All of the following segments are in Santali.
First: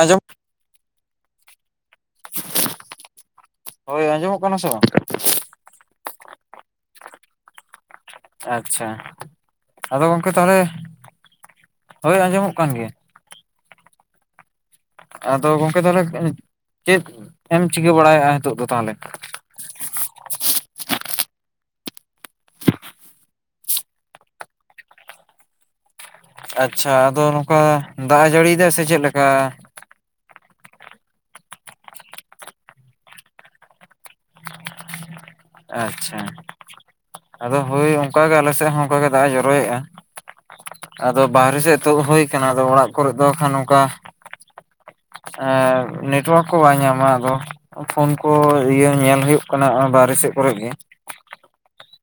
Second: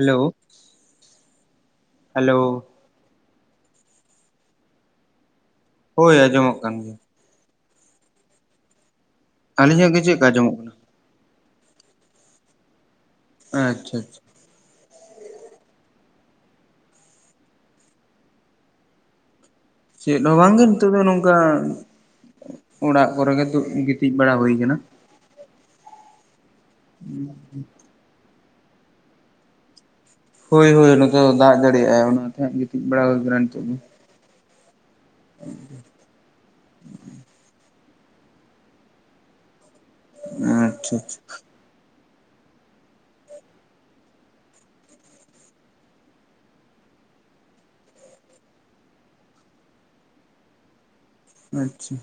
ᱟᱸᱡᱚᱢ ᱦᱮᱞᱳ ᱦᱳᱭ ᱟᱸᱡᱚᱢᱚᱜ ᱠᱟᱱᱟ ᱥᱮ ᱵᱟᱝ? ᱦᱳᱭ ᱟᱸᱡᱚᱢᱚᱜ ᱠᱟᱱ ᱜᱮᱭᱟ᱾ ᱟᱪᱪᱷᱟ ᱟᱹᱞᱤᱧᱟᱜ ᱜᱮ ᱟᱫᱚ ᱪᱮᱫ ᱞᱮᱠᱟ ᱜᱚᱝᱠᱮ ᱟᱸᱡᱚᱢᱚᱜ ᱛᱟᱦᱚᱞᱮ ᱠᱟᱱᱟ ᱦᱳᱭ ᱟᱸᱡᱚᱢᱚᱜ ᱠᱟᱱ ᱜᱮᱭᱟ᱾ ᱟᱪᱪᱷᱟ ᱟᱪᱪᱷᱟ᱾ ᱟᱫᱚ ᱜᱚᱢᱠᱮ ᱛᱟᱦᱚᱞᱮ ᱪᱮᱫ ᱮᱢ ᱪᱤᱠᱟᱹ ᱵᱟᱲᱟᱭᱮᱫᱼᱟ ᱱᱤᱛᱚᱜ ᱫᱚ ᱛᱟᱦᱚᱞᱮ᱾ ᱪᱮᱫ ᱦᱚᱸ ᱵᱟᱝᱜᱮ ᱱᱤᱛᱚᱜ ᱫᱚ ᱱᱚᱝᱠᱟ ᱚᱲᱟᱜ ᱠᱚᱨᱮ ᱜᱮ ᱫᱩ ᱜᱤᱛᱤᱡ ᱵᱟᱲᱟ ᱦᱩᱭ ᱟᱠᱟᱱᱟ᱾ ᱟᱪᱪᱷᱟ ᱟᱫᱚ ᱱᱚᱝᱠᱟ ᱫᱟᱜ ᱮ ᱡᱟᱹᱲᱤ ᱮᱫᱟ ᱥᱮ ᱪᱮᱫᱞᱮᱠᱟ? ᱦᱳᱭ ᱦᱳᱭ ᱱᱚᱛᱮ ᱫᱚ ᱫᱟᱜ ᱡᱟᱲᱤᱭᱮᱜ ᱟᱭ ᱚᱱᱟᱛᱮ ᱜᱤᱛᱤᱡ ᱵᱟᱲᱟ ᱦᱩᱭ ᱠᱟᱱᱟ ᱱᱤᱛᱚᱜ ᱫᱚ ᱾ ᱟᱪᱪᱷᱟ ᱟᱫᱚ ᱦᱳᱭ ᱚᱱᱠᱟᱜᱮ ᱟᱞᱮ ᱥᱮᱫ ᱦᱚᱸ ᱚᱱᱠᱟᱜᱮ ᱫᱟᱜ ᱮ ᱡᱚᱨᱚᱭᱮᱫᱼᱟ ᱟᱪᱪᱷᱟ ᱾ ᱟᱪᱪᱷᱟ ᱟᱫᱚ ᱵᱟᱨᱦᱮ ᱥᱮᱫ ᱛᱳᱫ ᱦᱳᱭ ᱠᱟᱱᱟ ᱟᱫᱚ ᱚᱲᱟᱜ ᱠᱚᱨᱮᱫ ᱫᱚ ᱠᱷᱟᱱ ᱱᱚᱝᱠᱟ ᱾ ᱮᱸᱻ ᱱᱮᱴᱳᱣᱟᱨᱠ ᱠᱚ ᱵᱟᱭ ᱧᱟᱢᱟ ᱟᱫᱚᱼᱼ ᱯᱷᱳᱱ ᱠᱚ ᱤᱭᱟᱹ ᱧᱮᱞ ᱦᱩᱭᱩᱜ ᱠᱟᱱᱟ ᱟᱨ ᱵᱟᱨᱦᱮ ᱥᱮᱫ ᱠᱚᱨᱮᱜᱤ ᱾ ᱟᱪᱪᱷᱟ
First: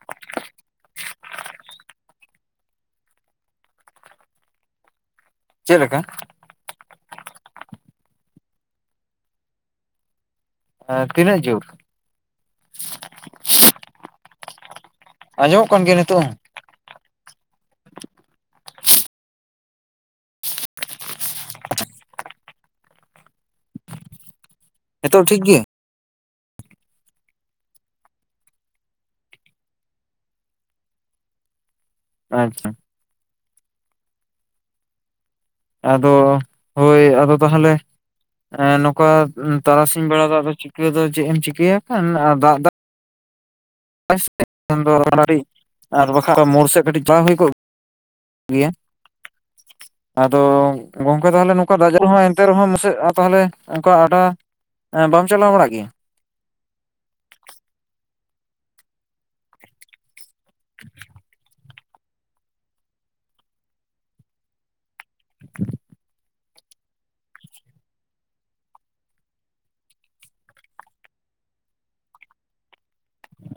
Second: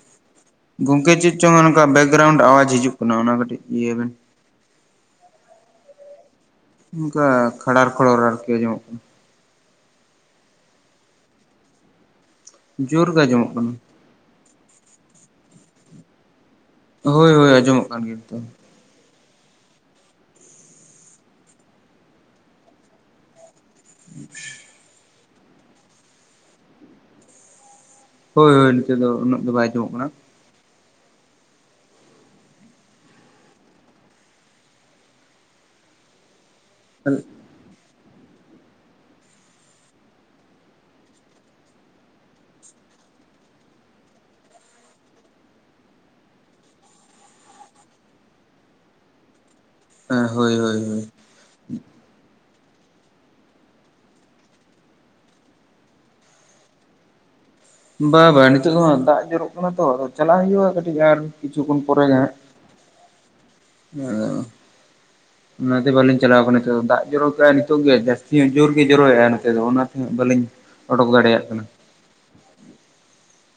ᱜᱚᱝᱠᱮ ᱪᱮᱫ ᱪᱚᱝ ᱚᱱᱠᱟ ᱵᱮᱠᱜᱨᱟᱣᱩᱱᱰ ᱟᱣᱟᱡᱽ ᱦᱤᱡᱩᱜ ᱠᱟᱱᱟ ᱚᱱᱟ ᱠᱟᱹᱴᱤᱡ ᱤᱭᱟᱹ ᱵᱮᱱ ᱾ ᱪᱮᱫ ᱞᱮᱠᱟ? ᱚᱱᱠᱟ ᱠᱷᱟᱲᱟᱨ ᱠᱷᱲᱚᱨ ᱟᱨᱠᱤ ᱟᱸᱡᱚᱢᱚᱜ ᱠᱟᱱᱟ ᱾ ᱮ ᱛᱤᱱᱟᱹᱜ ᱡᱩᱨ? ᱡᱩᱨ ᱜᱮ ᱟᱸᱡᱚᱢᱚᱜ ᱠᱟᱱᱟ ᱾ ᱟᱸᱡᱚᱢᱚᱜ ᱠᱟᱱ ᱜᱮᱭᱟ ᱱᱤᱛᱚᱜ ᱦᱚᱸ? ᱦᱳᱭ ᱦᱳᱭ ᱟᱸᱚᱢᱚᱜ ᱠᱟᱱ ᱜᱮᱭᱟ ᱛᱚ ᱾ ᱦᱩᱸ ᱱᱤᱛᱚᱜ ᱴᱷᱤᱠ ᱜᱮᱭᱟ? ᱦᱳᱭ ᱦᱳᱭ ᱱᱤᱛᱳᱜ ᱫᱚ ᱩᱱᱟᱹᱜ ᱫᱚ ᱵᱟᱭ ᱟᱸᱡᱚᱢᱚᱜ ᱠᱟᱱᱟ ᱾ ᱟᱪᱪᱷᱟ ᱟᱫᱚ ᱦᱳᱭ ᱟᱫᱚ ᱛᱟᱦᱚᱞᱮ ᱮᱸ ᱱᱚᱝᱠᱟ ᱛᱟᱨᱟᱥᱤᱧ ᱵᱮᱲᱟ ᱫᱟᱜ ᱫᱚ ᱪᱤᱠᱟᱹ ᱫᱚ ᱪᱮᱫ ᱮᱢ ᱪᱤᱠᱟᱹᱭᱟ ᱦᱟᱸᱜ ᱠᱷᱟᱱ ᱟᱨ ᱫᱟᱜ ᱫᱟᱭ [inaudible] ᱟᱨ ᱵᱟᱠᱷᱟᱡ ᱫᱚ ᱢᱳᱲ ᱥᱮᱫ ᱠᱟᱹᱴᱤᱡ ᱪᱟᱞᱟᱣ ᱦᱩᱭ ᱠᱚᱜ ᱜᱮᱭᱟ ᱟᱫᱚ ᱦᱳᱭ ᱦᱳᱭ ᱦᱳᱭ ᱜᱚᱝᱼᱼ ᱛᱟᱦᱟᱞᱮ ᱱᱚᱝᱠᱟ ᱫᱟᱜᱽ ᱡᱟᱯᱩᱫ ᱨᱮᱦᱚᱸ ᱮᱱᱛᱮ ᱨᱮᱦᱚᱸ ᱱᱟᱥᱮ ᱛᱟᱦᱚᱞᱮ ᱱᱚᱝᱠᱟ ᱟᱰᱟ ᱵᱟᱢ ᱪᱟᱞᱟᱣ ᱵᱟᱲᱟᱜ ᱜᱮᱭᱟ? ᱵᱟ ᱵᱟᱝ ᱱᱤᱛᱚᱜ ᱫᱚ ᱦᱟᱸᱜ ᱫᱟᱜ ᱡᱚᱨᱚᱜ ᱠᱟᱱᱟ ᱛᱚ ᱟᱫᱚ ᱪᱟᱞᱟᱜ ᱦᱩᱭᱩᱜᱼᱟ ᱠᱟᱹᱴᱤᱡ ᱟᱨ ᱠᱤᱪᱷᱩ ᱠᱷᱚᱱ ᱱ ᱯᱚᱨᱮ ᱜᱮ ᱮ ᱦᱟᱸᱜ ᱾ ᱚᱻ ᱚᱱᱟᱛᱮ ᱵᱟᱹᱞᱤᱧ ᱪᱟᱞᱟᱣ ᱠᱟᱱᱟ ᱱᱤᱛᱚᱜ ᱫᱚ ᱫᱟᱜ ᱡᱚᱨᱚᱠ ᱱᱤᱛᱚᱜ ᱜᱮ ᱡᱟᱹᱥᱛᱤ ᱡᱳᱨᱜᱮ ᱡᱚᱨᱚᱭᱮᱜᱼᱟ ᱱᱚᱛᱮ ᱫᱚ ᱚᱱᱟᱛᱮ ᱦᱟᱸᱜ ᱵᱟᱹᱞᱤᱧ ᱚᱰᱚᱠ ᱫᱟᱲᱮᱭᱟᱜ ᱠᱟᱱᱟ ᱾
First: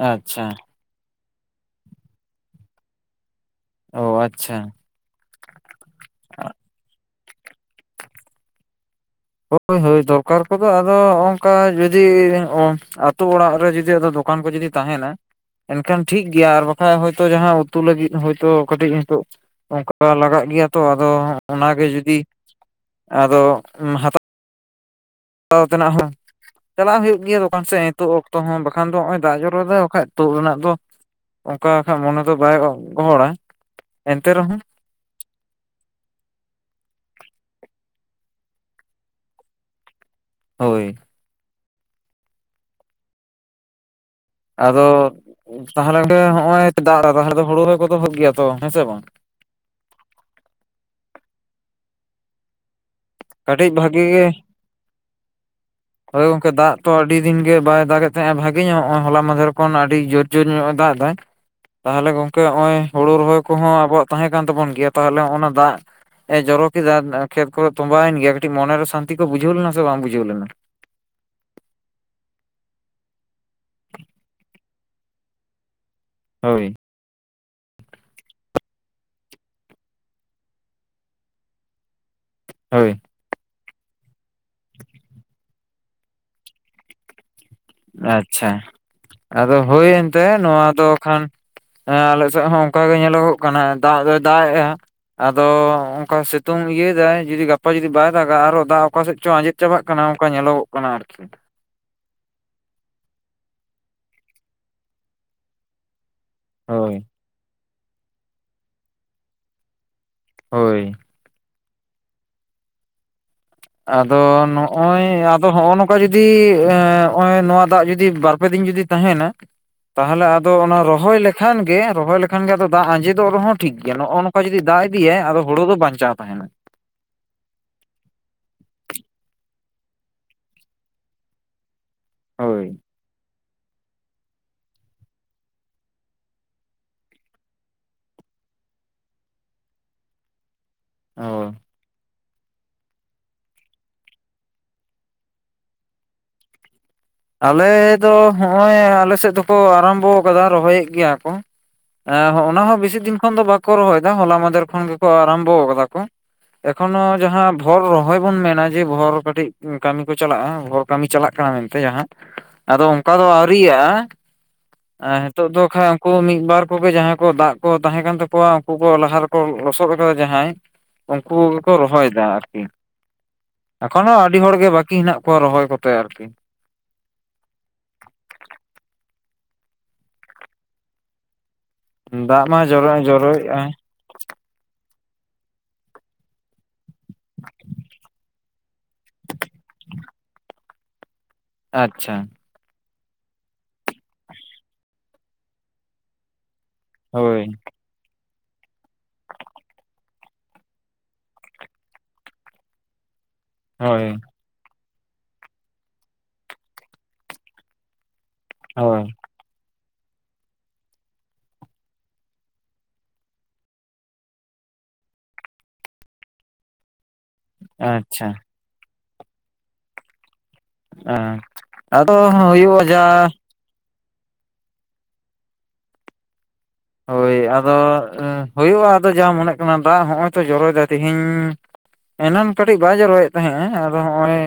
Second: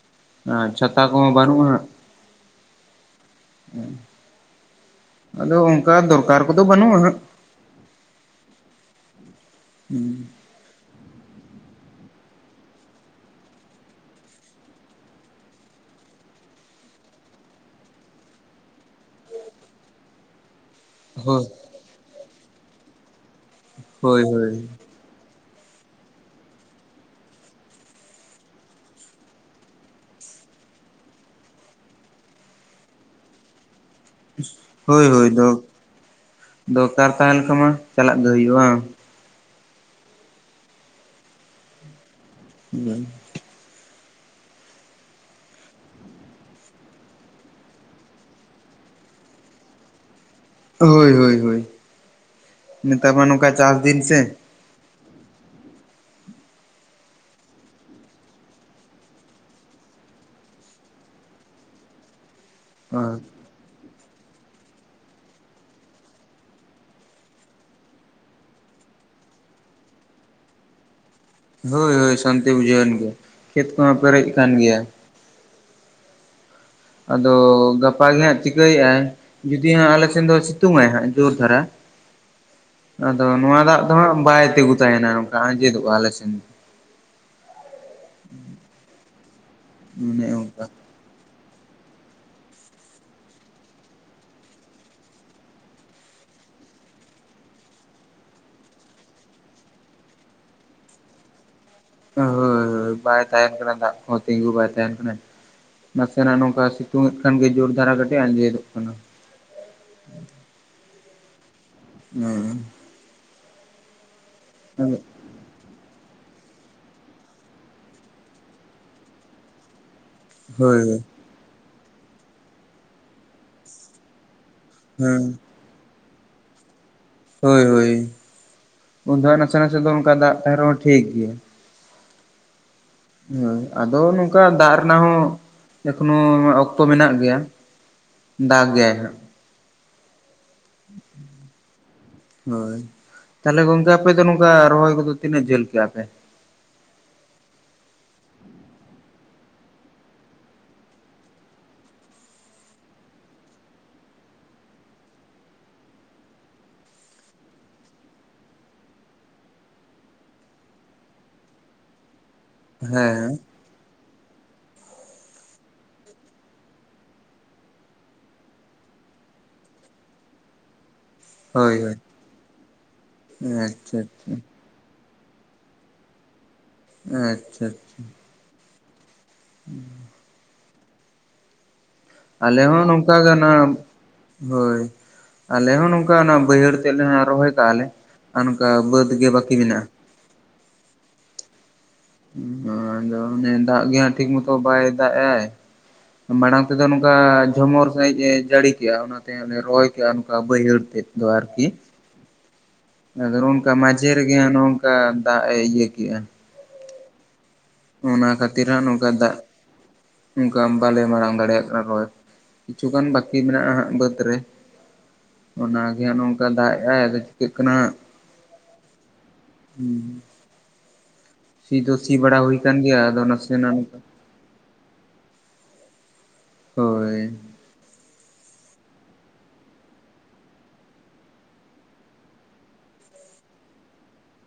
ᱟᱪᱪᱷᱟ ᱪᱷᱟᱛᱟ ᱠᱚᱢᱟ ᱵᱟᱹᱱᱩᱜᱼᱟ ᱾ ᱚ ᱟᱪᱪᱷᱟ ᱟᱫᱚ ᱚᱱᱠᱟ ᱫᱚᱨᱠᱟᱨ ᱠᱚᱫᱚ ᱵᱟᱹᱱᱩᱜᱼᱟ ᱦᱟᱸᱜ ᱦᱳᱭ ᱦᱳᱭ ᱫᱚᱨᱠᱟᱨ ᱠᱚᱫᱚ ᱟᱫᱚ ᱱᱚᱜ-ᱚᱝᱠᱟ ᱡᱩᱫᱤ ᱟᱹᱛᱩ ᱚᱲᱟᱜ ᱨᱮ ᱡᱩᱫᱤ ᱟᱫᱚ ᱫᱚᱠᱟᱱ ᱠᱚ ᱡᱩᱫᱤ ᱛᱟᱦᱮᱱᱟ ᱮᱱᱠᱷᱟᱱ ᱴᱷᱤᱠ ᱜᱮᱭᱟ ᱟᱨ ᱵᱟᱠᱷᱟᱱ ᱦᱚᱭᱛᱳ ᱡᱟᱦᱟᱸ ᱩᱛᱩ ᱞᱟᱹᱜᱤᱫ ᱦᱳᱭᱛᱳ ᱠᱟᱹᱴᱤᱡ ᱱᱤᱛᱚᱜ ᱚᱱᱠᱟ ᱞᱟᱜᱟᱜ ᱜᱮᱭᱟ ᱛᱚ ᱟᱫᱚ ᱦᱳᱭ ᱚᱱᱟᱜᱮ ᱡᱩᱫᱤ ᱟᱫᱚ ᱦᱳᱭ ᱦᱳᱭ ᱦᱟᱛᱟᱣ ᱛᱮᱱᱟᱜ ᱦᱚᱸ ᱪᱟᱞᱟᱜ ᱦᱩᱭᱩᱜ ᱜᱮᱭᱟ ᱫᱚᱠᱟᱱ ᱥᱮᱫ ᱱᱤᱛᱳᱜ ᱚᱠᱛᱚ ᱦᱚᱸ ᱵᱟᱠᱷᱟᱱ ᱫᱚ ᱱᱚᱜᱼᱚᱭ ᱫᱟᱜ ᱡᱚᱨᱚᱨᱮ ᱵᱟᱠᱟᱱ ᱛᱳᱫ ᱨᱮᱱᱟᱜ ᱫᱚ ᱚᱱᱠᱟ ᱟᱠᱷᱟᱡ ᱢᱚᱱᱮ ᱫᱚ ᱵᱟᱭ ᱜᱚᱦᱚᱲᱟ ᱮᱱᱛᱮ ᱨᱮᱦᱚᱸ ᱦᱳᱭ ᱦᱳᱭ ᱫᱚ ᱫᱚᱨᱠᱟᱨ ᱛᱟᱦᱮᱸ ᱞᱮᱱ ᱠᱷᱟᱱ ᱢᱟ ᱪᱟᱞᱟᱜ ᱜᱮ ᱦᱩᱭᱩᱜᱼᱟ ᱵᱟᱝ ᱦᱳᱭ ᱦᱮᱸ ᱟᱫᱚ ᱛᱟᱦᱚᱞᱮ ᱜᱮ ᱦᱚᱜ-ᱚᱭ ᱫᱟᱜ ᱨᱮ ᱛᱟᱦᱚᱞᱮ ᱫᱚ ᱦᱩᱲᱩ ᱨᱚᱦᱚᱭ ᱠᱚᱫᱚ ᱦᱩᱭᱩᱜ ᱜᱮᱭᱟ ᱛᱚ ᱦᱮᱸ ᱥᱮ ᱵᱟᱝ ᱦᱳᱭ ᱦᱳᱭ ᱦᱳᱭ ᱱᱮᱛᱟᱨ ᱢᱟ ᱱᱚᱝᱠᱟ ᱠᱟᱹᱴᱤᱡ ᱪᱟᱥ ᱫᱤᱱ ᱵᱷᱟᱹᱜᱤ ᱥᱮ ᱜᱮ [inaudible] ᱦᱳᱭ ᱜᱚᱢᱠᱮ ᱫᱟᱜ ᱛᱚ ᱟᱹᱰᱤ ᱫᱤᱱ ᱜᱮ ᱵᱟᱭ ᱫᱟᱜ ᱮᱫ ᱛᱟᱦᱮᱸᱫᱼᱟ ᱵᱷᱟᱜᱤ ᱧᱚᱜ ᱱᱚᱜᱚᱭ ᱦᱚᱞᱟ ᱢᱟᱫᱷᱮᱨ ᱠᱷᱚᱱ ᱟᱹᱰᱤ ᱡᱳᱨ ᱡᱳᱨ ᱧᱚᱜᱼᱮ ᱫᱟᱜ ᱮᱫᱟ ᱛᱟᱦᱚᱞᱮ ᱜᱚᱢᱠᱮ ᱱᱚᱜ ᱚᱭ ᱦᱩᱲ ᱨᱚᱦᱚᱭ ᱠᱚᱦᱚᱸ ᱟᱵᱚᱣᱟᱜ ᱛᱟᱦᱮᱸ ᱠᱟᱱ ᱛᱟᱵᱚᱱ ᱜᱮᱭᱟ ᱛᱟᱦᱚᱞᱮ ᱚᱱᱟ ᱫᱟᱜ ᱮ ᱡᱚᱨᱚ ᱠᱮᱫᱟ ᱠᱷᱮᱛ ᱠᱚ ᱛᱚᱸᱵᱟᱭᱮᱱ ᱜᱮᱭᱟ ᱠᱟᱹᱴᱤᱡ ᱢᱚᱱᱮᱨᱮ ᱥᱟᱱᱛᱤ ᱠᱚ ᱵᱩᱡᱟᱹᱣ ᱞᱮᱱᱟ ᱥᱮ ᱵᱟᱝ ᱵᱩᱡᱷᱟᱹᱣ ᱞᱮᱱᱟ ᱦᱳᱭ ᱦᱳᱭ ᱥᱟᱱᱛᱤ ᱵᱩᱡᱷᱟᱹᱣᱮᱱ ᱜᱮᱭᱟ ᱠᱷᱮᱛ ᱠᱚᱦᱚᱸ ᱯᱮᱨᱮᱡ ᱟᱠᱟᱱ ᱜᱮᱭᱟ ᱦᱳᱭ ᱟᱫᱚ ᱜᱟᱯᱟ ᱜᱮ ᱦᱟᱸᱜ ᱪᱤᱠᱟᱹᱭᱮᱫᱼᱟᱭ ᱡᱩᱫᱤ ᱦᱟᱸᱜ ᱟᱞᱮ ᱥᱮᱱ ᱫᱚ ᱥᱤᱛᱩᱝ ᱟᱭ ᱦᱟᱸᱜ ᱡᱳᱨ ᱫᱷᱟᱨᱟ [inaudible] ᱦᱳᱭ ᱟᱫᱚ ᱱᱚᱣᱟ ᱫᱟᱜ ᱫᱚᱦᱟᱸᱜ ᱵᱟᱭ ᱛᱤᱸᱜᱩ ᱛᱟᱦᱮᱱᱟ ᱱᱚᱝᱠᱟ ᱟᱸᱡᱮᱫᱚᱜᱼᱟ ᱟᱞᱮᱥᱮᱱ ᱟᱪᱪᱷᱟ ᱟᱫᱚ ᱦᱳᱭ ᱚᱱᱮ ᱮᱱᱛᱮᱫ ᱚᱱᱠᱟ ᱱᱚᱣᱟ ᱫᱚ ᱠᱷᱟᱱ ᱟᱞᱮ ᱥᱮᱫ ᱦᱚᱸ ᱚᱱᱠᱟᱜ ᱜᱮ ᱧᱮᱞᱚᱜᱚᱜ ᱠᱟᱱᱟ ᱫᱟᱜ ᱫᱚᱭ ᱫᱟᱜ ᱮᱫᱼᱟ ᱟᱫᱚ ᱚᱱᱠᱟ ᱥᱤᱛᱩᱝ ᱤᱭᱟᱹᱭᱮᱫᱟᱭ ᱡᱩᱫᱤ ᱜᱟᱯᱟ ᱡᱩᱫᱤ ᱵᱟᱭ ᱫᱟᱜᱟ ᱟᱨᱚ ᱫᱟᱜ ᱚᱠᱟ ᱥᱮᱫ ᱪᱚ ᱟᱸᱡᱮᱫ ᱪᱟᱵᱟᱜ ᱠᱟᱱᱟ ᱚᱱᱠᱟ ᱧᱮᱞᱚᱜᱚᱜ ᱠᱟᱱᱟ ᱟᱨᱠᱤ ᱦᱳᱭ ᱦᱳᱭ ᱵᱟᱭ ᱫᱟᱜ ᱮᱫ ᱛᱚᱨᱟ ᱫᱟᱜ ᱠᱚ ᱛᱤᱸᱜᱩ ᱵᱟᱭ ᱛᱟᱦᱮᱱ ᱠᱟᱱᱟ ᱱᱟᱥᱮᱱᱟᱜ ᱱᱚᱝᱠᱟ ᱦᱳᱭ ᱥᱤᱛᱩᱝ ᱮᱫ ᱠᱷᱟᱱ ᱜᱮ ᱡᱳᱨ ᱫᱷᱟᱨᱟ ᱠᱟᱹᱴᱤᱡ ᱟᱸᱡᱮᱫᱚᱜ ᱠᱟᱱᱟ ᱦᱳᱭ ᱦᱮᱸ ᱟᱫᱚ ᱱᱚᱜᱼᱚᱭ ᱟᱫᱚ ᱱᱚᱜᱼᱚ ᱱᱚᱝ ᱱᱚᱝᱠᱟ ᱡᱩᱫᱤ ᱱᱚᱜᱼᱚᱭ ᱱᱚᱣᱟ ᱫᱟᱜ ᱡᱩᱫᱤ ᱵᱟᱨᱯᱮ ᱫᱤᱱ ᱡᱩᱫᱤ ᱛᱟᱦᱮᱱᱟ ᱛᱟᱦᱚᱞᱮ ᱟᱫᱚ ᱚᱱᱟ ᱦᱳᱭ ᱨᱚᱦᱚᱭ ᱞᱮᱠᱷᱟᱱ ᱜᱮ ᱨᱚᱦᱚᱭ ᱞᱮᱠᱷᱟᱱ ᱜᱮ ᱟᱫᱚ ᱫᱟᱜ ᱟᱸᱡᱮᱫᱚᱜ ᱨᱮᱦᱚᱸ ᱴᱷᱤᱠ ᱜᱮᱭᱟ ᱱᱚᱜᱼᱚ ᱱᱚᱝᱠᱟ ᱡᱩᱫᱤ ᱫᱟᱜ ᱤᱫᱤᱭᱟᱭ ᱦᱮᱸ ᱟᱫᱚ ᱦᱩᱲᱩ ᱫᱚ ᱵᱟᱧᱪᱟᱣ ᱛᱟᱦᱮᱱᱟ ᱦᱳᱭ ᱦᱳᱭ ᱩᱱ ᱫᱚ ᱱᱟᱥᱮ ᱱᱟᱥᱮ ᱫᱚ ᱚᱱᱠᱟ ᱫᱟᱜ ᱛᱟᱦᱮᱸᱱ ᱨᱮᱦᱚᱸ ᱴᱷᱤᱠ ᱜᱮᱭᱟ ᱦᱳᱭ ᱦᱳᱭ ᱟᱫᱚ ᱱᱚᱝᱠᱟ ᱫᱟᱜ ᱨᱮᱱᱟᱜ ᱦᱚᱸ ᱮᱠᱷᱚᱱᱚ ᱚᱠᱛᱚ ᱢᱮᱱᱟᱜ ᱜᱮᱭᱟ ᱫᱟᱜ ᱜᱮᱭᱟᱭ ᱦᱟᱸᱜ ᱦᱳᱭ ᱦᱳᱭ ᱛᱟᱦᱚᱞᱮ ᱜᱚᱢᱠᱮ ᱟᱯᱮ ᱫᱚ ᱱᱚᱝᱠᱟ ᱨᱚᱦᱚᱭ ᱠᱚᱫᱚ ᱛᱤᱱᱟᱹᱜ ᱡᱷᱟᱹᱞ ᱠᱮᱫᱼᱟ ᱯᱮ ᱟᱞᱮ ᱫᱚ ᱦᱚᱜᱼᱚᱭ ᱟᱞᱮ ᱥᱮᱫ ᱫᱚᱠᱚ ᱟᱨᱟᱢᱵᱚ ᱟᱠᱟᱫᱟ ᱨᱚᱦᱚᱭᱮᱫ ᱜᱮᱭᱟ ᱠᱚ ᱮᱸ ᱚᱱᱟ ᱦᱚᱸ ᱵᱮᱥᱤ ᱫᱤᱱ ᱠᱷᱚᱱ ᱫᱚ ᱵᱟᱠᱚ ᱨᱚᱦᱚᱭ ᱮᱫᱟ ᱦᱚᱞᱟ ᱢᱟᱫᱷᱮᱨ ᱠᱷᱚᱱ ᱜᱮᱠᱚ ᱟᱨᱟᱢᱵᱚ ᱟᱠᱟᱫᱟ ᱠᱚ ᱮᱠᱷᱚᱱᱚ ᱡᱟᱦᱟᱸ ᱵᱷᱚᱨ ᱨᱚᱦᱚᱭ ᱵᱚᱱ ᱢᱮᱱᱟ ᱡᱮ ᱵᱷᱚᱨ ᱠᱟᱹᱴᱤᱡ ᱠᱟᱹᱢᱤ ᱠᱚ ᱪᱟᱞᱟᱜᱼᱟ ᱵᱷᱚᱨ ᱠᱟᱹᱢᱤ ᱪᱟᱞᱟᱜ ᱠᱟᱱᱟ ᱢᱮᱱᱛᱮ ᱡᱟᱦᱟᱸ ᱟᱫᱚ ᱚᱱᱠᱟ ᱫᱚ ᱦᱮᱸ ᱟᱹᱣᱨᱤ ᱭᱟᱜ-ᱟ ᱟᱨ ᱱᱤᱛᱚᱜ ᱫᱚ ᱠᱷᱟᱱ ᱩᱱᱠᱩ ᱢᱤᱫᱵᱟᱨ ᱠᱚᱜᱮ ᱡᱟᱦᱟᱸᱭ ᱠᱚ ᱫᱟᱜ ᱠᱚ ᱛᱟᱦᱮᱸ ᱠᱟᱱ ᱛᱟᱠᱚᱣᱟ ᱦᱚᱠᱩ ᱠᱚ ᱞᱟᱦᱟ ᱨᱮᱠᱚ ᱞᱚᱥᱚᱫ ᱟᱠᱟᱫᱟ ᱡᱟᱦᱟᱸᱭ ᱩᱱᱠᱩ ᱠᱚᱜᱮ ᱠᱚ ᱦᱳᱭ ᱦᱳᱭ ᱨᱚᱦᱚᱭ ᱫᱟ ᱟᱨᱠᱤ ᱟᱪᱪᱷᱟ ᱮᱠᱷᱚᱱ ᱦᱚᱸ ᱟᱪᱪᱷᱟ ᱟᱹᱰᱤ ᱦᱚᱲᱜᱮ ᱵᱟᱹᱠᱤ ᱦᱮᱱᱟᱜ ᱠᱚᱣᱟ ᱨᱚᱦᱚᱭ ᱠᱚᱛᱮ ᱛᱚ ᱟᱨᱠᱤ ᱟᱪᱪᱷᱟ ᱟᱪᱪᱷᱟ ᱦᱮᱸ ᱫᱟᱜ ᱢᱟ ᱟᱞᱮ ᱦᱚᱸ ᱡᱚᱨᱚ ᱱᱚᱝᱠᱟ ᱜᱮ ᱚᱱᱟ ᱡᱚᱨᱚᱭᱮᱫᱟᱭ ᱦᱳᱭ ᱟᱞᱮ ᱦᱚᱸ ᱱᱚᱝᱠᱟ ᱚᱱᱟ ᱵᱟᱹᱭᱦᱟᱹᱲ ᱛᱮ ᱞᱮ ᱨᱚᱦᱚᱭ ᱠᱟᱜᱼᱟ ᱞᱮ ᱟᱨ ᱚᱱᱠᱟ ᱵᱟᱹᱫᱽ ᱜᱮ ᱵᱟᱹᱠᱤ ᱢᱮᱱᱟᱜᱼᱟ ᱟᱪᱪᱷᱟ ᱟᱫᱚ ᱚᱱᱮ ᱫᱟᱜ ᱜᱮ ᱦᱟᱜ ᱴᱷᱤᱠ ᱢᱚᱛᱚ ᱵᱟᱭ ᱫᱟᱜ ᱮᱫ ᱢᱟᱲᱟᱝ ᱛᱮᱫᱚ ᱱᱚᱝᱠᱟ ᱦᱳᱭ ᱡᱷᱚᱢᱚᱨ ᱥᱟᱺᱦᱤᱡ ᱮ ᱡᱟᱹᱲᱤ ᱠᱮᱜ-ᱟ ᱚᱱᱟᱛᱮ ᱚᱱᱮ ᱨᱚᱦᱚᱭ ᱠᱮᱜ-ᱟ ᱱᱚᱠᱟ ᱵᱟᱹᱭᱦᱟᱹᱲ ᱛᱮᱫ ᱫᱚ ᱟᱨᱠᱤ ᱚᱱᱠᱟ ᱦᱳᱭ ᱢᱟᱡᱷᱮ ᱨᱮᱜᱮ ᱱᱚᱝᱠᱟ ᱫᱟᱜ ᱮ ᱤᱭᱟᱹ ᱠᱮᱜᱼᱟ ᱚᱱᱟ ᱠᱷᱟᱹᱛᱤᱨ ᱦᱟᱸᱜ ᱦᱳᱭ ᱱᱚᱝᱠᱟ ᱫᱟᱜ ᱚᱱᱠᱟ ᱵᱟᱞᱮ ᱢᱟᱲᱟᱝ ᱫᱟᱲᱮᱭᱟᱜ ᱠᱟᱱᱟ ᱨᱚᱦᱚᱭ ᱠᱤᱪᱷᱩ ᱜᱟᱱ ᱵᱟᱠᱤ ᱢᱮᱱᱟᱜᱼᱟ ᱦᱟᱸᱜ ᱵᱟᱹᱫᱽ ᱨᱮ ᱚᱱᱟᱜᱮ ᱱᱚᱝᱠᱟ ᱫᱟᱜ ᱮᱜ-ᱟᱭ ᱟᱫᱚ ᱪᱤᱠᱟᱹᱜ ᱠᱟᱱᱟ ᱦᱟᱸᱜ ᱟᱪᱪᱷᱟ ᱦᱩᱸ ᱟᱨ ᱥᱤ ᱫᱚ ᱥᱤ ᱵᱟᱲᱟ ᱦᱩᱭ ᱟᱠᱟᱱ ᱜᱮᱭᱟ ᱟᱫᱚ ᱱᱟᱥᱮ ᱱᱟᱜ ᱱᱚᱠᱟ ᱦᱳᱭ ᱟᱫᱚ ᱦᱩᱭᱩᱜᱼᱟ ᱟᱫᱚ ᱡᱟ ᱢᱚᱱᱮᱜ ᱠᱟᱱᱟ ᱫᱟᱜ ᱦᱚᱸᱜᱼᱚᱭ ᱛᱚ ᱡᱚᱨᱚ ᱮᱫᱟᱭ ᱛᱤᱦᱤᱧ ᱮᱱᱟᱱ ᱠᱟᱹᱴᱤᱡ ᱵᱟᱭ ᱡᱟᱨᱚᱭᱮᱫ ᱛᱟᱦᱮᱸᱜ-ᱟᱭ ᱟᱫᱚ ᱦᱚᱸᱜᱼᱚᱭ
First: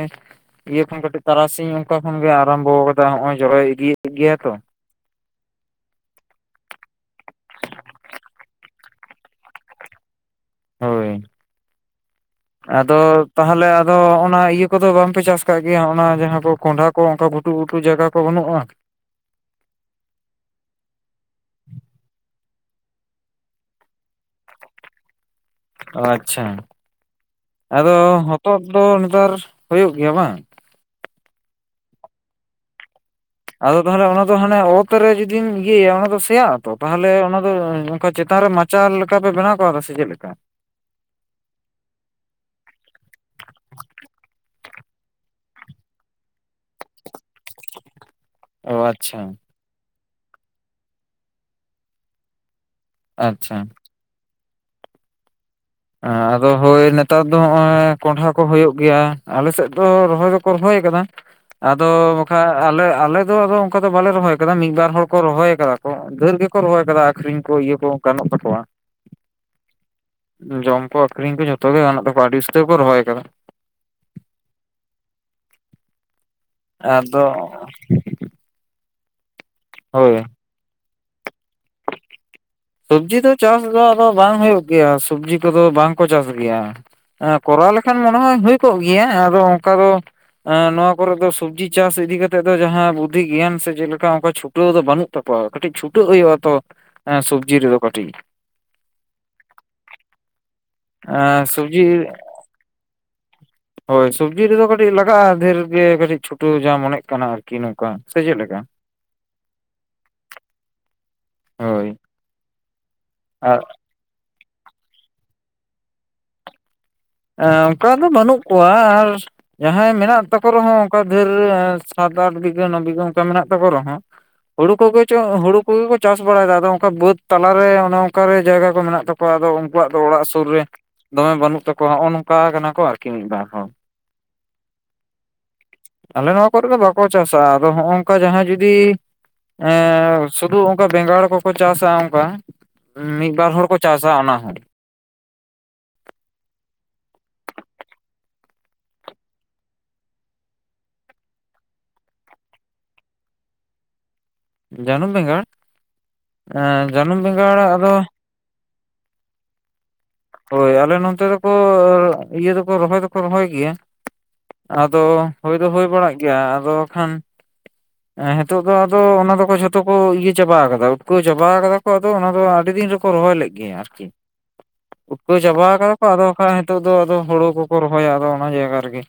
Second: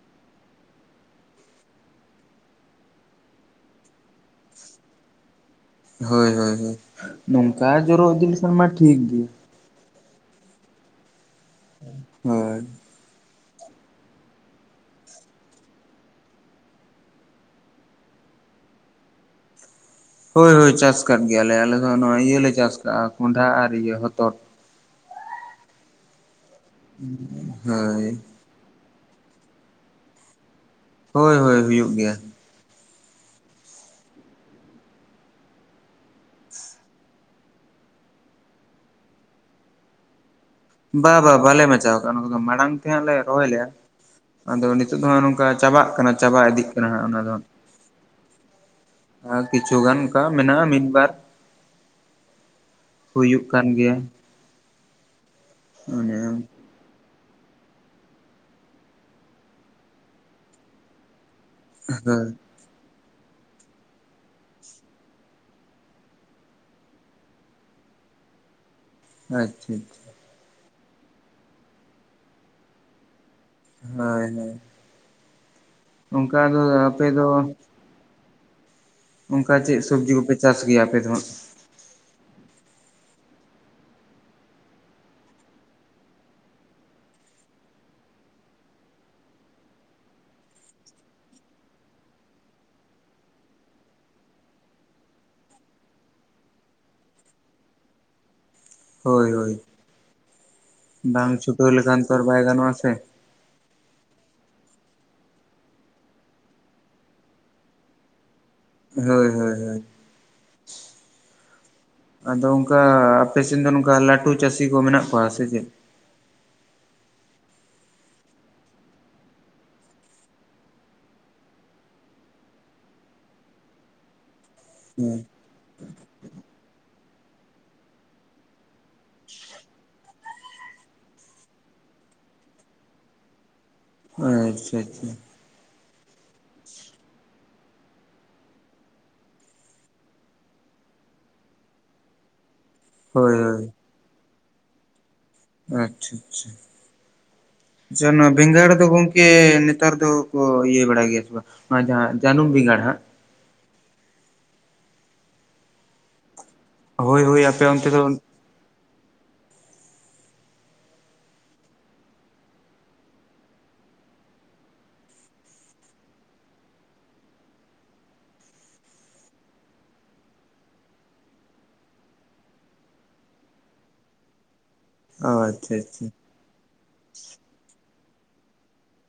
ᱤᱭᱟᱹ ᱠᱷᱚᱱ ᱠᱟᱹᱴᱤᱡ ᱛᱟᱨᱟᱥᱤᱧ ᱚᱱᱠᱟ ᱠᱷᱚᱱᱜᱮ ᱟᱨᱚᱢᱵᱷᱚ ᱟᱠᱟᱫᱟ ᱱᱚᱜ-ᱚᱭ ᱡᱚᱨᱚ ᱤᱫᱤᱭᱮᱫ ᱜᱮᱭᱟᱭ ᱛᱚ ᱦᱳᱭ ᱦᱳᱭ ᱦᱳᱭ ᱱᱚᱝᱠᱟ ᱡᱚᱨᱚ ᱤᱫᱤ ᱞᱮᱠᱷᱟᱱ ᱢᱟ ᱴᱷᱤᱠ ᱜᱤ ᱦᱳᱭ ᱦᱳᱭ ᱟᱫᱚ ᱛᱟᱦᱚᱞᱮ ᱟᱫᱚ ᱚᱱᱟ ᱤᱭᱟᱹ ᱠᱚᱫᱚ ᱵᱟᱝᱯᱮ ᱪᱟᱥ ᱠᱟᱜ ᱜᱮᱭᱟ ᱚᱱᱟ ᱡᱟᱦᱟᱸ ᱠᱚ ᱠᱚᱸᱰᱷᱟ ᱠᱚ ᱚᱱᱠᱟ ᱜᱷᱩᱴᱩ ᱜᱩᱴᱩ ᱡᱟᱭᱜᱟ ᱠᱚ ᱵᱟᱹᱱᱩᱜᱼᱟ ᱦᱳᱭ ᱦᱳᱭ ᱪᱟᱥ ᱠᱟᱫ ᱜᱮᱭᱟᱞᱮ ᱟᱞᱮ ᱫᱚ ᱱᱚᱜᱼᱚᱭ ᱤᱭᱟᱹ ᱞᱮ ᱪᱟᱥ ᱟᱠᱟᱫᱼᱟ ᱠᱚᱸᱰᱷᱟ ᱟᱨ ᱤᱭᱟᱹ ᱦᱚᱛᱚᱫ ᱟᱪᱪᱷᱟ ᱟᱫᱚ ᱦᱳᱭ ᱦᱚᱛᱚᱫ ᱫᱚ ᱱᱮᱛᱟᱨ ᱦᱩᱭᱩᱜ ᱜᱮᱭᱟ ᱵᱟᱝ ᱦᱳᱭ ᱦᱳᱭ ᱦᱩᱭᱩᱜ ᱜᱮᱭᱟ ᱾ ᱟᱫᱚ ᱛᱟᱦᱚᱞᱮ ᱚᱱᱟ ᱫᱚ ᱦᱟᱱᱮ ᱚᱛ ᱨᱮ ᱡᱩᱫᱤᱢ ᱤᱭᱟᱹᱭᱟ ᱚᱱᱟ ᱫᱚ ᱥᱮᱭᱟᱜ-ᱟ ᱛᱚ ᱛᱟᱦᱚᱞᱮ ᱚᱱᱟ ᱫᱚ ᱚᱱᱠᱟ ᱪᱮᱛᱟᱱ ᱨᱮ ᱢᱟ ᱪᱟᱨ ᱞᱮᱠᱟ ᱯᱮ ᱵᱮᱱᱟᱣ ᱠᱟᱣᱫᱟ ᱥᱮ ᱪᱮᱫ ᱞᱮᱠᱟ ᱵᱟ ᱵᱟ ᱵᱟᱞᱮ ᱢᱟᱪᱟᱣ ᱟᱠᱟᱫᱼᱟ ᱚᱱᱟ ᱠᱚᱫᱚ ᱢᱟᱲᱟᱝ ᱛᱮ ᱦᱟᱸᱜ ᱞᱮ ᱨᱚᱦᱚᱭ ᱞᱮᱜᱼᱟ ᱟᱫᱚ ᱱᱤᱛᱳᱜ ᱫᱚ ᱦᱟᱸᱜ ᱱᱚᱝᱠᱟ ᱪᱟᱵᱟᱜ ᱠᱟᱱᱟ ᱪᱟᱵᱟ ᱤᱫᱤᱜ ᱠᱟᱱᱟ ᱦᱟᱸᱜ ᱚᱱᱟ ᱫᱚ ᱚ ᱟᱪᱪᱷᱟ ᱟᱨ ᱠᱤᱪᱷᱩ ᱜᱟᱱ ᱚᱱᱠᱟ ᱢᱮᱱᱟᱜᱼᱟ ᱢᱤᱫ ᱵᱟᱨ ᱦᱩᱭᱩᱜ ᱟᱪᱪᱷᱟ ᱠᱟᱱ ᱜᱮᱭᱟ ᱾ ᱟᱫᱚ ᱦᱳᱭ ᱱᱮᱛᱟᱨ ᱫᱚ ᱱᱚᱜᱼᱚᱭ ᱠᱚᱸᱰᱷᱟ ᱠᱚ ᱦᱩᱭᱩᱜ ᱜᱮᱭᱟ, ᱟᱞᱮ ᱥᱮᱫ ᱫᱚ ᱨᱚᱦᱚᱭ ᱫᱚᱠᱚ ᱨᱚᱦᱚᱭ ᱟᱠᱟᱫᱟ [unintelligible] ᱟᱫᱚ ᱵᱟᱠᱷᱟ ᱟᱞᱮ ᱟᱞᱮ ᱫᱚ ᱟᱫᱚ ᱚᱱᱠᱟ ᱫᱚ ᱵᱟᱞᱮ ᱨᱚᱦᱚᱭ ᱟᱠᱟᱫᱟ ᱢᱤᱫ ᱵᱟᱨ ᱦᱚᱲ ᱠᱚ ᱨᱚᱦᱚᱭ ᱟᱠᱟᱫᱟ ᱠᱚ ᱫᱷᱟᱹᱨ ᱜᱮᱠᱚ ᱨᱚᱦᱚᱭ ᱟᱠᱟᱫᱟ ᱟᱠᱷᱨᱤᱧ ᱠᱚ ᱤᱭᱟᱹ ᱠᱚ ᱜᱟᱱᱚᱜ ᱛᱟᱠᱚᱣᱟ ᱾ ᱟᱪᱪᱷᱟ ᱟᱪᱪᱷᱟ ᱡᱚᱢ ᱠᱚ ᱟᱹᱠᱷᱨᱤᱧ ᱠᱚ ᱡᱚᱛᱚ ᱜᱮ ᱜᱟᱱᱚᱜ ᱛᱟᱠᱚᱣᱟ ᱟᱹᱰᱤ ᱩᱥᱛᱟᱹᱨ ᱠᱚ ᱨᱚᱦᱚᱭ ᱟᱠᱟᱫᱟ ᱦᱳᱭ ᱦᱳᱭ ᱚᱱᱠᱟ ᱜᱮ ᱦᱩᱭᱩᱜ-ᱟ ᱟᱯᱮ ᱫᱚ ᱟᱫᱚ [inaudible] ᱚᱱᱠᱟ ᱪᱮᱫ ᱥᱚᱵᱽᱡᱤ ᱦᱳᱭ ᱠᱚᱯᱮ ᱪᱟᱥ ᱜᱮᱭᱟ ᱟᱯᱮ ᱫᱚ ᱦᱟᱸᱜ ᱥᱚᱵᱽᱡᱤ ᱫᱚ ᱪᱟᱥ ᱫᱚ ᱟᱫᱚ ᱵᱟᱝ ᱦᱩᱭᱩᱜ ᱜᱮᱭᱟ ᱥᱚᱵᱽᱡᱤ ᱠᱚᱫᱚ ᱵᱟᱝᱠᱚ ᱪᱟᱥ ᱜᱮᱭᱟ ᱠᱚᱨᱟᱣ ᱞᱮᱠᱷᱟᱱ ᱢᱚᱱᱮ ᱦᱚᱭ ᱦᱩᱭ ᱠᱚᱜ ᱜᱮᱭᱟ ᱟᱫᱚ ᱚᱱᱠᱟ ᱫᱚ ᱱᱚᱣᱟ ᱠᱚᱨᱮ ᱫᱚ ᱥᱚᱵᱽᱡᱤ ᱪᱟᱥ ᱤᱫᱤ ᱠᱟᱛᱮᱜ ᱫᱚ ᱡᱟᱦᱟᱸ ᱵᱩᱫᱽᱫᱷᱤ ᱜᱮᱭᱟᱱ ᱥᱮ ᱪᱮᱫ ᱞᱮᱠᱟ ᱚᱱᱠᱟ ᱪᱷᱩ ᱴᱟᱹᱣ ᱫᱚ ᱵᱟᱱᱩᱜ ᱛᱟᱠᱚᱣᱟ ᱠᱟᱹᱴᱤᱡ ᱪᱷᱩᱴᱟᱹᱜ ᱦᱩᱭᱩᱜᱼᱟ ᱛᱚ ᱥᱚᱵᱽᱡᱤ ᱨᱮᱫᱚ ᱠᱟᱹᱴᱤᱡ ᱦᱳᱭ ᱦᱳᱭ ᱵᱟᱝ ᱪᱷᱩᱴᱟᱹᱣ ᱞᱮᱠᱷᱟᱱ ᱥᱚᱵᱽᱡᱤ ᱛᱚ ᱟᱨ ᱵᱟᱭ ᱜᱟᱱᱚᱜ ᱟᱥᱮ ᱦᱳᱭ ᱥᱚᱵᱽᱡᱤ ᱨᱮᱫᱚ ᱠᱟᱹᱴᱤᱡ ᱞᱟᱜᱟᱜᱼᱟ ᱰᱷᱮᱨ ᱜᱮ ᱠᱟᱹᱴᱤᱡ ᱪᱷᱩᱴᱟᱹᱣ ᱡᱟ ᱢᱚᱱᱮᱜ ᱠᱟᱱᱟ ᱟᱨᱠᱤ ᱱᱚᱝᱠᱟ ᱥᱮ ᱪᱮᱫ ᱞᱮᱠᱟ ᱦᱳᱭ ᱦᱳᱭ ᱦᱳᱭ ᱦᱳᱭ ᱟᱫᱚ ᱚᱱᱠᱟ ᱟᱯᱮ ᱟᱨ ᱥᱮᱱ ᱫᱚ ᱱᱚᱝᱠᱟ ᱞᱟᱴᱩ ᱪᱟᱹᱥᱤ ᱠᱚ ᱢᱮᱱᱟᱜ ᱠᱚᱣᱟ ᱥᱮ ᱪᱮᱫ ᱮᱸ ᱚᱱᱠᱟ ᱫᱚ ᱵᱟᱱᱩᱜ ᱠᱚᱣᱟ ᱟᱨ ᱡᱟᱦᱟᱸᱭ ᱢᱮᱱᱟᱜ ᱛᱟᱠᱚ ᱨᱮᱦᱚᱸ ᱚᱱᱠᱟ ᱫᱷᱟᱹᱨ ᱥᱟᱛ ᱟᱴ [unintelligible] ᱵᱤᱜᱷᱟᱹ ᱱᱚ ᱵᱤᱜᱷᱟ ᱚᱱᱠᱟ ᱢᱮᱱᱟᱜ ᱛᱟᱠᱚ ᱨᱮᱦᱚᱸ᱾ [inaudible] ᱦᱩᱲᱩ ᱠᱚᱜᱮ ᱪᱚ ᱦᱮᱸ ᱦᱩᱲᱩ᱾ ᱩᱱᱠᱩ ᱜᱮᱠᱚ ᱪᱟᱥ ᱵᱟᱲᱟᱭᱮᱫᱟ ᱟᱫᱚ ᱚᱱᱠᱟ ᱵᱟᱹᱫ ᱛᱟᱞᱟᱨᱮ ᱚᱱᱮ ᱚᱱᱠᱟ ᱨᱮ ᱡᱟᱭᱜᱟ ᱠᱚ ᱢᱮᱱᱟᱜ ᱛᱟᱠᱚᱣᱟ ᱟᱫᱚ ᱩᱱᱠᱩᱣᱟᱜ ᱫᱚ ᱚᱲᱟᱜ ᱥᱩᱨ ᱨᱮ᱾ ᱫᱚᱢᱮ ᱵᱟᱹᱱᱩᱜ ᱛᱟᱠᱚᱣᱟ ᱱᱚᱜᱼᱚ ᱱᱚᱝᱠᱟ ᱠᱟᱱᱟ ᱠᱚ ᱟᱨᱠᱤ ᱢᱤᱫᱵᱟᱨ ᱦᱚᱲ᱾ ᱟᱪᱪᱷᱟ ᱟᱪᱪᱷᱟ᱾ ᱟᱞᱮ ᱱᱚᱣᱟ ᱠᱚᱨᱮ ᱫᱚ ᱵᱟᱠᱚ ᱪᱟᱥᱟ ᱟᱫᱚ ᱦᱚᱸᱜᱼᱚ ᱱᱚᱝᱠᱟ ᱡᱟᱦᱟᱸ ᱡᱩᱫᱤ ᱮ ᱥᱩᱫᱩ ᱚᱱᱠᱟ ᱵᱮᱸᱜᱟᱲ ᱠᱚᱠᱚ ᱪᱟᱥᱟ ᱚᱱᱠᱟ᱾ ᱢᱤᱫ ᱦᱳᱭ ᱵᱟᱨ ᱦᱳᱭ ᱦᱚᱲ ᱠᱚ ᱪᱟᱥᱟ ᱚᱱᱟ ᱦᱚᱸ᱾ ᱟᱪᱪᱷᱟ ᱟᱪᱪᱷᱟ᱾ ᱪᱟ ᱱᱚᱣᱟ ᱵᱮᱸᱜᱟᱰᱲ ᱫᱚ ᱜᱚᱝᱠᱮ ᱱᱮᱛᱟᱨ ᱫᱚ ᱠᱚ ᱤᱭᱟᱹ ᱵᱲᱟ ᱜᱮᱭᱟ ᱥᱮ ᱵᱟᱝ? ᱱᱚᱣᱟ ᱡᱟᱦᱟᱸ ᱡᱟᱹᱱᱩᱢ ᱵᱮᱸᱜᱟᱲ ᱦᱟᱸᱜ᱾ ᱡᱟᱹᱱᱩᱢ ᱵᱮᱸᱜᱟᱲ ᱮᱸ ᱡᱟᱹᱱᱩᱢ ᱦᱳᱭ ᱦᱳᱭ ᱵᱮᱸᱜᱟᱲ ᱟᱯᱮ ᱚᱱᱛᱮ ᱟᱫᱚ᱾ ᱫᱚ ᱦᱳᱭ ᱟᱞᱮ ᱱᱚᱱᱚᱛᱮ ᱫᱚᱠᱚ ᱤᱭᱟᱹ ᱫᱚᱠᱚ ᱨᱚᱦᱚᱭ ᱫᱚᱠᱚ ᱨᱚᱦᱚᱭ ᱜᱮᱭᱟ᱾ ᱟᱫᱚ ᱦᱳᱭ ᱫᱚ ᱦᱳᱭ ᱵᱟᱲᱟᱜ ᱜᱮᱭᱟ ᱟᱫᱚ ᱠᱷᱟᱱ᱾ ᱦᱮᱸᱛᱚᱜ ᱫᱚ ᱟᱫᱚ ᱚᱱᱟ ᱫᱚ ᱡᱷᱚᱛᱚ ᱠᱚ ᱤᱭᱟᱹ ᱪᱟᱵᱟ ᱟᱠᱟᱫᱟ ᱩᱴᱠᱟᱹᱣ ᱪᱟᱵᱟᱣ ᱠᱟᱫᱟ ᱠᱚ ᱟᱫᱚ ᱚᱱᱟ ᱫᱚ ᱟᱹᱰᱤ ᱫᱤᱱ ᱨᱮ ᱠᱚ ᱨᱚᱦᱚᱭ ᱞᱮᱫ ᱜᱮᱭᱟ ᱟᱨᱠᱤ ᱩᱴᱠᱟᱹᱣ ᱪᱟᱵᱟ ᱟᱪᱪᱷᱟ ᱠᱟᱫᱟ ᱠᱚ ᱟᱪᱪᱷᱟ ᱟᱫᱚ᱾ ᱦᱚᱭ ᱱᱤᱛᱚᱜ ᱫᱚ ᱟᱫᱚ ᱦᱩᱲᱩ ᱠᱚᱠᱚ ᱨᱚᱦᱚᱭᱟ ᱟᱫᱚ ᱚᱱᱟ ᱡᱟᱭᱜᱟ ᱨᱮᱜᱮ᱾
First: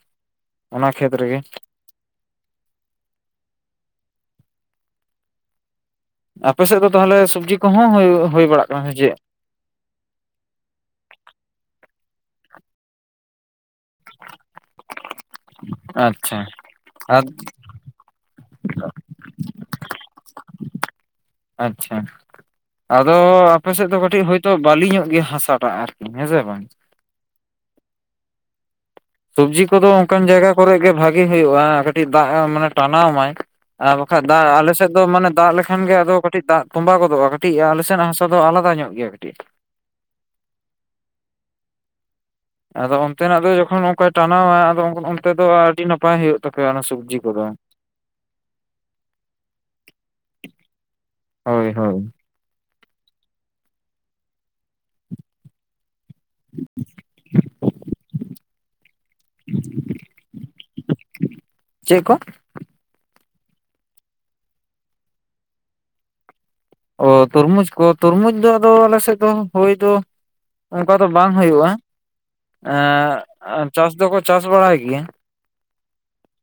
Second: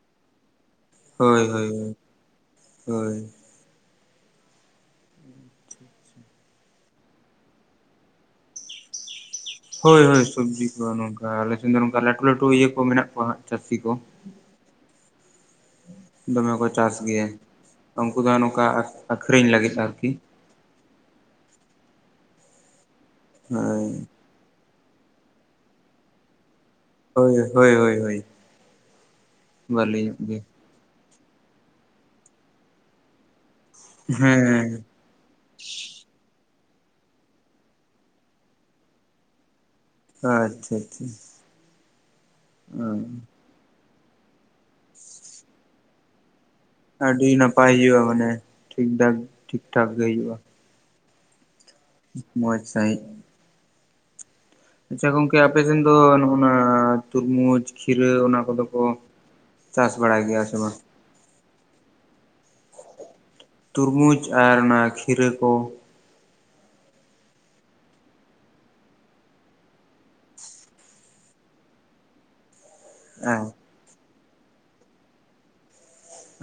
ᱚᱱᱟ ᱠᱷᱮᱛ ᱨᱮᱜᱮ ᱦᱳᱭ ᱦᱳᱭ ᱦᱳᱭ ᱾ ᱟᱯᱮ ᱥᱮᱫ ᱫᱚ ᱛᱟᱦᱚᱞᱮ ᱥᱚᱵᱡᱤ ᱠᱚᱦᱚᱸ ᱦᱩᱭ ᱵᱟᱲᱟᱜ ᱠᱟᱱᱟ ᱥᱮ ᱪᱮᱫ? ᱦᱳᱭ ᱦᱳᱭ ᱥᱚᱵᱽᱡᱤ ᱠᱚ ᱱᱚᱝᱠᱟ ᱟᱞᱮᱥᱮᱱ ᱫᱚ ᱱᱚᱝᱠᱟ ᱞᱟᱹᱴᱩ ᱞᱟᱹᱴᱩ ᱤᱭᱟᱹ ᱠᱚ ᱢᱮᱱᱟᱜ ᱠᱚᱣᱟ ᱦᱟᱸᱜ ᱪᱟᱹᱥᱤ ᱠᱚ᱾ ᱟᱪᱪᱷᱟ ᱫᱚᱢᱮ ᱠᱚ ᱪᱟᱥ ᱜᱮᱭᱟ ᱩᱱᱠᱩ ᱫᱚ ᱱᱚᱝᱠᱟ ᱟᱠᱷᱨᱤᱧ ᱞᱟᱹᱜᱤᱫ ᱟᱨᱠᱤ᱾ ᱟᱪᱪᱷᱟ ᱟᱫᱚ ᱟᱯᱮ ᱦᱳᱭ ᱥᱮᱫ ᱫᱚ ᱠᱟᱹᱴᱤᱡ ᱦᱳᱭ ᱛᱚ ᱵᱟᱹᱞᱤᱧᱚᱜ ᱜᱮᱭᱟ ᱦᱟᱥᱟᱴᱟᱜ ᱟᱨᱠᱤ ᱦᱮᱸ ᱥᱮ ᱵᱟᱝ? ᱦᱳᱭ ᱦᱳᱭ ᱦᱳᱭ ᱦᱳᱭ᱾ ᱥᱚᱵᱡᱤ ᱠᱚᱫᱚ ᱵᱷᱟᱹᱞᱤ ᱧᱚᱜ ᱚᱱᱠᱟᱱ ᱜᱮ ᱡᱟᱭᱜᱟ ᱠᱚᱨᱮᱜ ᱜᱮ ᱵᱷᱟᱜᱤ ᱦᱩᱭᱩᱜᱼᱟ ᱠᱟᱹᱴᱤᱡ ᱫᱟᱜ ᱢᱟᱱᱮ ᱴᱟᱱᱟᱣ ᱢᱟᱭ᱾ ᱟᱨ ᱵᱟᱠᱷᱟᱡ ᱫᱟᱜ ᱟᱞᱮ ᱦᱮᱸ ᱥᱮᱫ ᱫᱚ ᱢᱟᱱᱮ ᱫᱟᱜ ᱞᱮᱠᱷᱟᱱ ᱜᱮ ᱟᱫᱚ ᱠᱟᱹᱴᱤᱡ ᱫᱟᱜ ᱛᱚᱸᱵᱟ ᱜᱚᱫᱚᱜᱼᱟ ᱠᱟᱹᱴᱤᱡ ᱟᱞᱮ ᱥᱮᱱᱟᱜ ᱦᱟᱥᱟ ᱫᱚ ᱟᱞᱟᱫᱟ ᱧᱚᱜ ᱜᱮᱭᱟ ᱠᱟᱹᱴᱤᱡ᱾ ᱟᱪᱪᱷᱟ ᱟᱪᱪᱷᱟ᱾ ᱟᱫᱚ ᱚᱱᱛᱮᱱᱟᱜ ᱫᱚ ᱡᱚᱠᱷᱚᱱ ᱚᱱᱠᱟᱭ ᱴᱟᱱᱟᱣᱟ ᱟᱫᱚ ᱚᱱᱛᱮ ᱫᱚ ᱟᱹᱰᱤ ᱱᱟᱯᱟᱭ ᱦᱩᱭᱩᱜ ᱛᱟᱯᱮᱭᱟ ᱚᱱᱟ ᱥᱚᱵᱽᱡᱤ ᱟᱹᱰᱤ ᱠᱚᱫᱚ᱾ ᱱᱟᱯᱟᱭ ᱦᱩᱭᱩᱜᱼᱟ ᱢᱟᱱᱮ ᱴᱷᱤᱠ ᱴᱷᱟᱠ ᱜᱮ ᱦᱩᱭᱩᱜᱼᱟ᱾ ᱦᱳᱭ ᱦᱳᱭ᱾ ᱢᱚᱡᱽ ᱥᱟᱹᱦᱤᱡ᱾ ᱟᱪᱪᱷᱟ ᱜᱚᱝᱠᱮ ᱟᱯᱮᱥᱱ ᱫᱚ ᱱᱚᱜᱼ ᱱᱟ ᱛᱩᱨᱢᱩᱡᱽ ᱠᱷᱤᱨᱟᱹ ᱚᱱᱟ ᱠᱚᱫᱚ ᱠᱚ ᱪᱟᱥ ᱵᱟᱲᱟᱭ ᱜᱮᱭᱟ ᱥᱮ ᱵᱟᱝ? ᱪᱮᱜ ᱠᱚ? ᱛᱩᱨᱢᱩᱡᱽ ᱟᱨ ᱚᱱᱟ ᱠᱷᱤᱨᱟᱹ ᱠᱚ᱾ ᱚ ᱛᱩᱨᱢᱩᱡᱽ ᱠᱚ ᱛᱩᱨᱢᱩᱡᱽ ᱫᱚ ᱟᱫᱚ ᱟᱞᱮ ᱥᱮᱫ ᱫᱚ ᱦᱳᱭ ᱫᱚ, ᱚᱱᱠᱟ ᱫᱚ ᱵᱟᱝ ᱦᱩᱭᱩᱜᱼᱟ᱾ ᱦᱮᱸ ᱮᱸᱜ ᱪᱟᱥ ᱫᱚᱠᱚ ᱪᱟᱥ ᱵᱟᱲᱟᱭ ᱜᱮᱭᱟ᱾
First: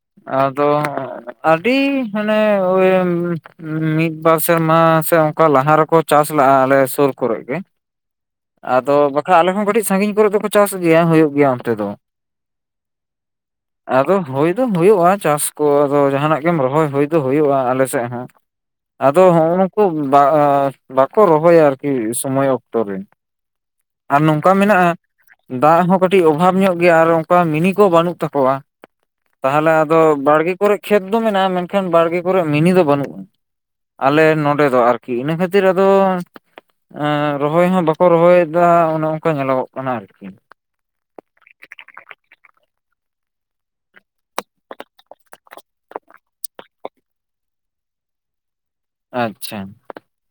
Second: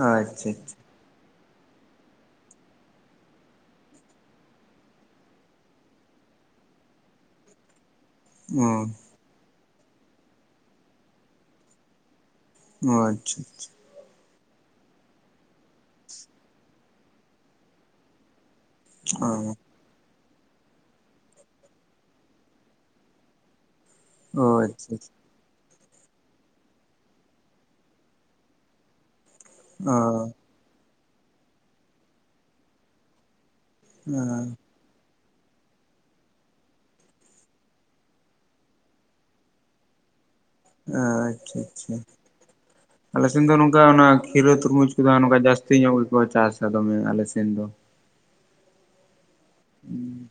ᱟᱪᱪᱷᱟ ᱟᱪᱪᱷᱟ ᱟᱫᱚ, ᱟᱹᱰᱤ ᱦᱟᱱᱮ ᱶ ᱢᱤᱫ ᱵᱟᱨ ᱥᱮᱨᱢᱟ ᱥᱮ ᱚᱱᱠᱟ ᱞᱟᱦᱟ ᱨᱮᱠᱚ ᱪᱟᱥ ᱞᱟᱜᱼᱟ ᱟᱞᱮ ᱥᱩᱨ ᱠᱚᱨᱮ ᱜᱮ ᱟᱫᱚ ᱵᱟ ᱟᱞᱮᱦᱚᱸ ᱠᱟᱹᱴᱤᱡ ᱥᱟᱺᱜᱤᱧ ᱠᱚᱨᱮ ᱫᱚ ᱠᱚ ᱪᱟᱥ ᱜᱮᱭᱟ ᱦᱩᱭᱩᱜ ᱜᱮᱭᱟ ᱚᱱᱛᱮ ᱫᱚ᱾ ᱚ ᱟᱪᱪᱷᱟ ᱟᱪᱪᱷᱟ᱾ ᱟᱫᱚ ᱦᱳᱭᱱᱫᱚ ᱦᱳᱭᱳᱜᱼᱟ ᱪᱟᱥ ᱠᱚ ᱟᱫᱚ ᱡᱟᱦᱟᱱᱟᱜ ᱜᱮᱢ ᱨᱚᱦᱚᱭ ᱦᱳᱭ ᱫᱚ ᱦᱳᱭᱳᱜᱼᱟ ᱟᱞᱮᱥᱮᱜ ᱦᱚᱸ [inaudible] ᱟᱫᱚ ᱦᱚᱜᱼᱚ ᱱᱩᱠᱩ ᱵᱟ ᱵᱟᱠᱚ ᱨᱚᱦᱚᱭᱟ ᱟᱨᱠᱤ ᱥᱚᱢᱚᱭ ᱚᱠᱛᱚ ᱨᱮᱼᱼ ᱟᱨ ᱚ ᱱᱚᱝᱠᱟ ᱢᱮᱱᱟᱜᱼᱟ ᱟᱪᱪᱷᱟ ᱫᱟᱜ ᱦᱚᱸ ᱠᱟᱹᱴᱤᱡ ᱚᱵᱷᱟᱵᱽ ᱧᱚᱜ ᱜᱮᱭᱟ ᱟᱨ ᱚᱝᱠᱟ ᱢᱤᱱᱤ ᱠᱚ ᱵᱟᱹᱱᱩᱜ ᱛᱟᱠᱚᱣᱟ᱾ ᱛᱟᱦᱚᱞᱮ ᱟᱫᱚ ᱚ ᱵᱟᱲᱜᱮ ᱠᱚᱨᱮᱜ ᱠᱷᱮᱛ ᱫᱚ ᱢᱮᱱᱟᱜᱼᱟ ᱢᱮᱱᱠᱷᱟᱱ ᱵᱟᱲᱜᱮ ᱠᱚᱨᱮᱜ ᱢᱤᱱᱤ ᱫᱚ ᱵᱟᱹᱱᱩᱜᱼᱟ᱾ ᱟᱞᱮ ᱱᱚᱸᱰᱮ ᱫᱚ ᱟᱨᱠᱤ ᱤᱱᱟᱹ ᱠᱷᱟᱹᱛᱤᱨ ᱟᱫᱚᱼᱼ ᱮᱸ ᱨᱚᱦᱚᱭ ᱦᱚᱸ ᱵᱟᱠᱚ ᱨᱚᱦᱚᱭᱮᱫᱟ ᱚᱱᱮ ᱚᱝᱠᱟ ᱧᱮᱞᱚᱜᱚᱜ ᱠᱟᱱᱟ ᱟᱨᱠᱤ᱾ ᱟᱪᱪᱷᱟ ᱟᱪᱪᱷᱟ᱾ ᱟᱞᱮ ᱥᱮᱱ ᱫᱚ ᱱᱚᱝᱠᱟ ᱚᱱᱟ ᱠᱷᱤᱨᱟᱹ ᱛᱚᱨᱢᱩᱡᱽ ᱠᱚᱫᱚ ᱟᱸ ᱱᱚᱠᱟ ᱡᱟᱹᱥᱛᱤ ᱧᱚᱜ ᱜᱮᱠᱚ ᱪᱟᱥᱟ ᱫᱚᱢᱮ ᱟᱞᱮ ᱥᱮᱱ ᱫᱚ, ᱟᱪᱪᱷᱟ, ᱦᱩᱸ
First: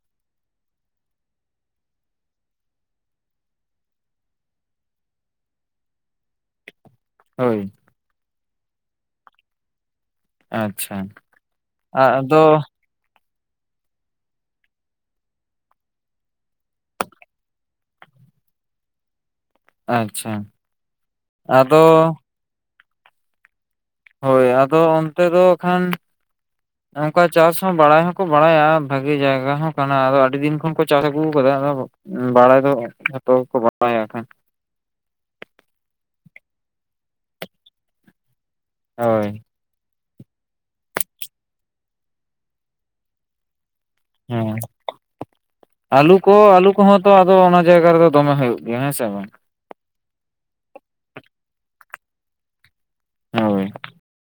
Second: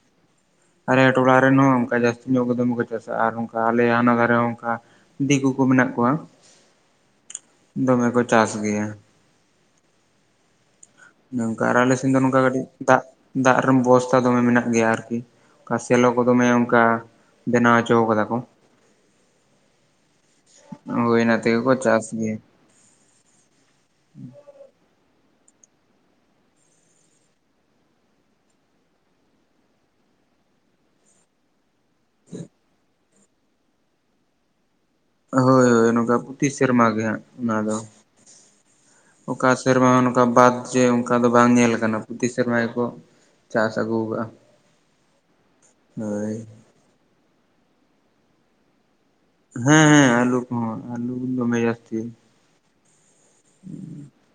ᱟᱞᱮ ᱴᱚᱞᱟ ᱨᱮᱱ ᱦᱚᱸ ᱚᱝᱠᱟ ᱡᱟᱹᱥᱛᱤ ᱧᱚᱜ ᱜᱮ ᱫᱚᱢᱮ ᱠᱚ ᱪᱟᱥᱟ ᱟᱨ ᱚᱝᱠᱟ ᱟᱞᱮ ᱦᱟᱱᱟ ᱫᱷᱟᱨᱮ ᱦᱚᱸ ᱚᱝᱠᱟ ᱫᱤᱠᱩ ᱠᱩ ᱢᱮᱱᱟᱜ ᱠᱚᱣᱟ᱾ ᱦᱳᱭ ᱫᱚᱢᱮ ᱠᱚ ᱪᱟᱥ ᱜᱮᱭᱟ᱾ ᱟᱪᱪᱷᱟ᱾ ᱱᱚᱝᱼᱠᱟ ᱟᱨ ᱟᱞᱮ ᱥᱮᱱ ᱫᱚ ᱱᱚᱝᱠᱟ ᱟᱫᱚ ᱠᱟᱹᱴᱤᱡ ᱫᱟᱜ ᱫᱟᱜ ᱨᱚᱢ ᱵᱚᱥᱛᱷᱟ ᱫᱚᱢᱮ ᱢᱮᱱᱟᱜ ᱜᱮᱭᱟ ᱟᱨᱠᱤ᱾ ᱟ ᱥᱮᱞᱚ ᱠᱚ ᱫᱚᱢᱮ ᱚᱱᱠᱟ ᱵᱮᱱᱟᱣ ᱪᱚᱣ ᱠᱟᱫᱟ ᱠᱚ᱾ ᱟᱪᱪᱷᱟ ᱦᱳᱭ ᱳᱱᱟ ᱛᱮᱜᱮ ᱠᱚ ᱟᱫᱚ ᱪᱟᱥ ᱜᱮᱭᱟ᱾ ᱦᱳᱭ ᱟᱫᱚ ᱚᱱᱛᱮ ᱫᱚ ᱠᱷᱟᱱᱼᱼ [inaudible] ᱚᱝᱠᱟ ᱪᱟᱥ ᱦᱚᱸ ᱵᱟᱲᱟᱭ ᱦᱚᱸᱠᱚ ᱵᱟᱲᱟᱭᱟ ᱵᱷᱟᱜᱮ ᱡᱟᱭᱜᱟ ᱦᱚᱸ ᱠᱟᱱᱟ ᱟᱫᱚ ᱟᱹᱰᱤ ᱫᱤᱱ ᱠᱷᱚᱱ ᱠᱚ ᱪᱟᱥ ᱟᱹᱜᱩᱣ ᱠᱟᱫᱟ ᱟᱫᱚᱼᱼ ᱵᱟᱲᱟᱭ ᱫᱚ ᱡᱷᱚᱛᱚ ᱜᱮᱠᱚ ᱵᱟᱲᱟᱭᱟᱼᱼ ᱦᱳᱭ ᱦᱳᱭ ᱱᱚᱠᱟ ᱯᱩᱛᱷᱤ ᱥᱮᱨᱢᱟ ᱜᱮ ᱦᱟᱸᱜ ᱚᱱᱟ ᱫᱚ, ᱦᱳᱭ ᱚᱠᱟᱼᱼ ᱥᱮᱨᱢᱟ ᱱᱚᱠᱟ ᱵᱟᱫ ᱡᱮ ᱚᱝᱠᱟ ᱫᱚ ᱵᱟᱝ ᱧᱮᱞ ᱟᱠᱟᱱᱟ ᱯᱩᱛᱤ ᱥᱮᱨᱢᱟ ᱜᱮᱠᱚ ᱪᱟᱥ ᱟᱹᱜᱩᱼᱼ ᱦᱮᱸ ᱟᱞᱩ ᱠᱚ ᱦᱳᱭ ᱟᱞᱩᱼᱼ ᱠᱚᱦᱚᱸ ᱛᱚ ᱟᱫᱚ ᱚᱱᱟ ᱡᱟᱭᱜᱟ ᱨᱮᱫᱚ ᱫᱚᱢᱮ ᱦᱳᱭᱳᱜ ᱜᱮᱭᱟ ᱦᱮᱸᱥᱮ ᱵᱟᱝ? ᱦᱮᱸ ᱦᱮᱸ ᱟᱞᱩ ᱠᱚᱦᱚᱸ ᱟᱞᱩ ᱫᱚᱢᱮ ᱡᱟᱹᱥᱛᱤ᱾ ᱦᱳᱭ᱾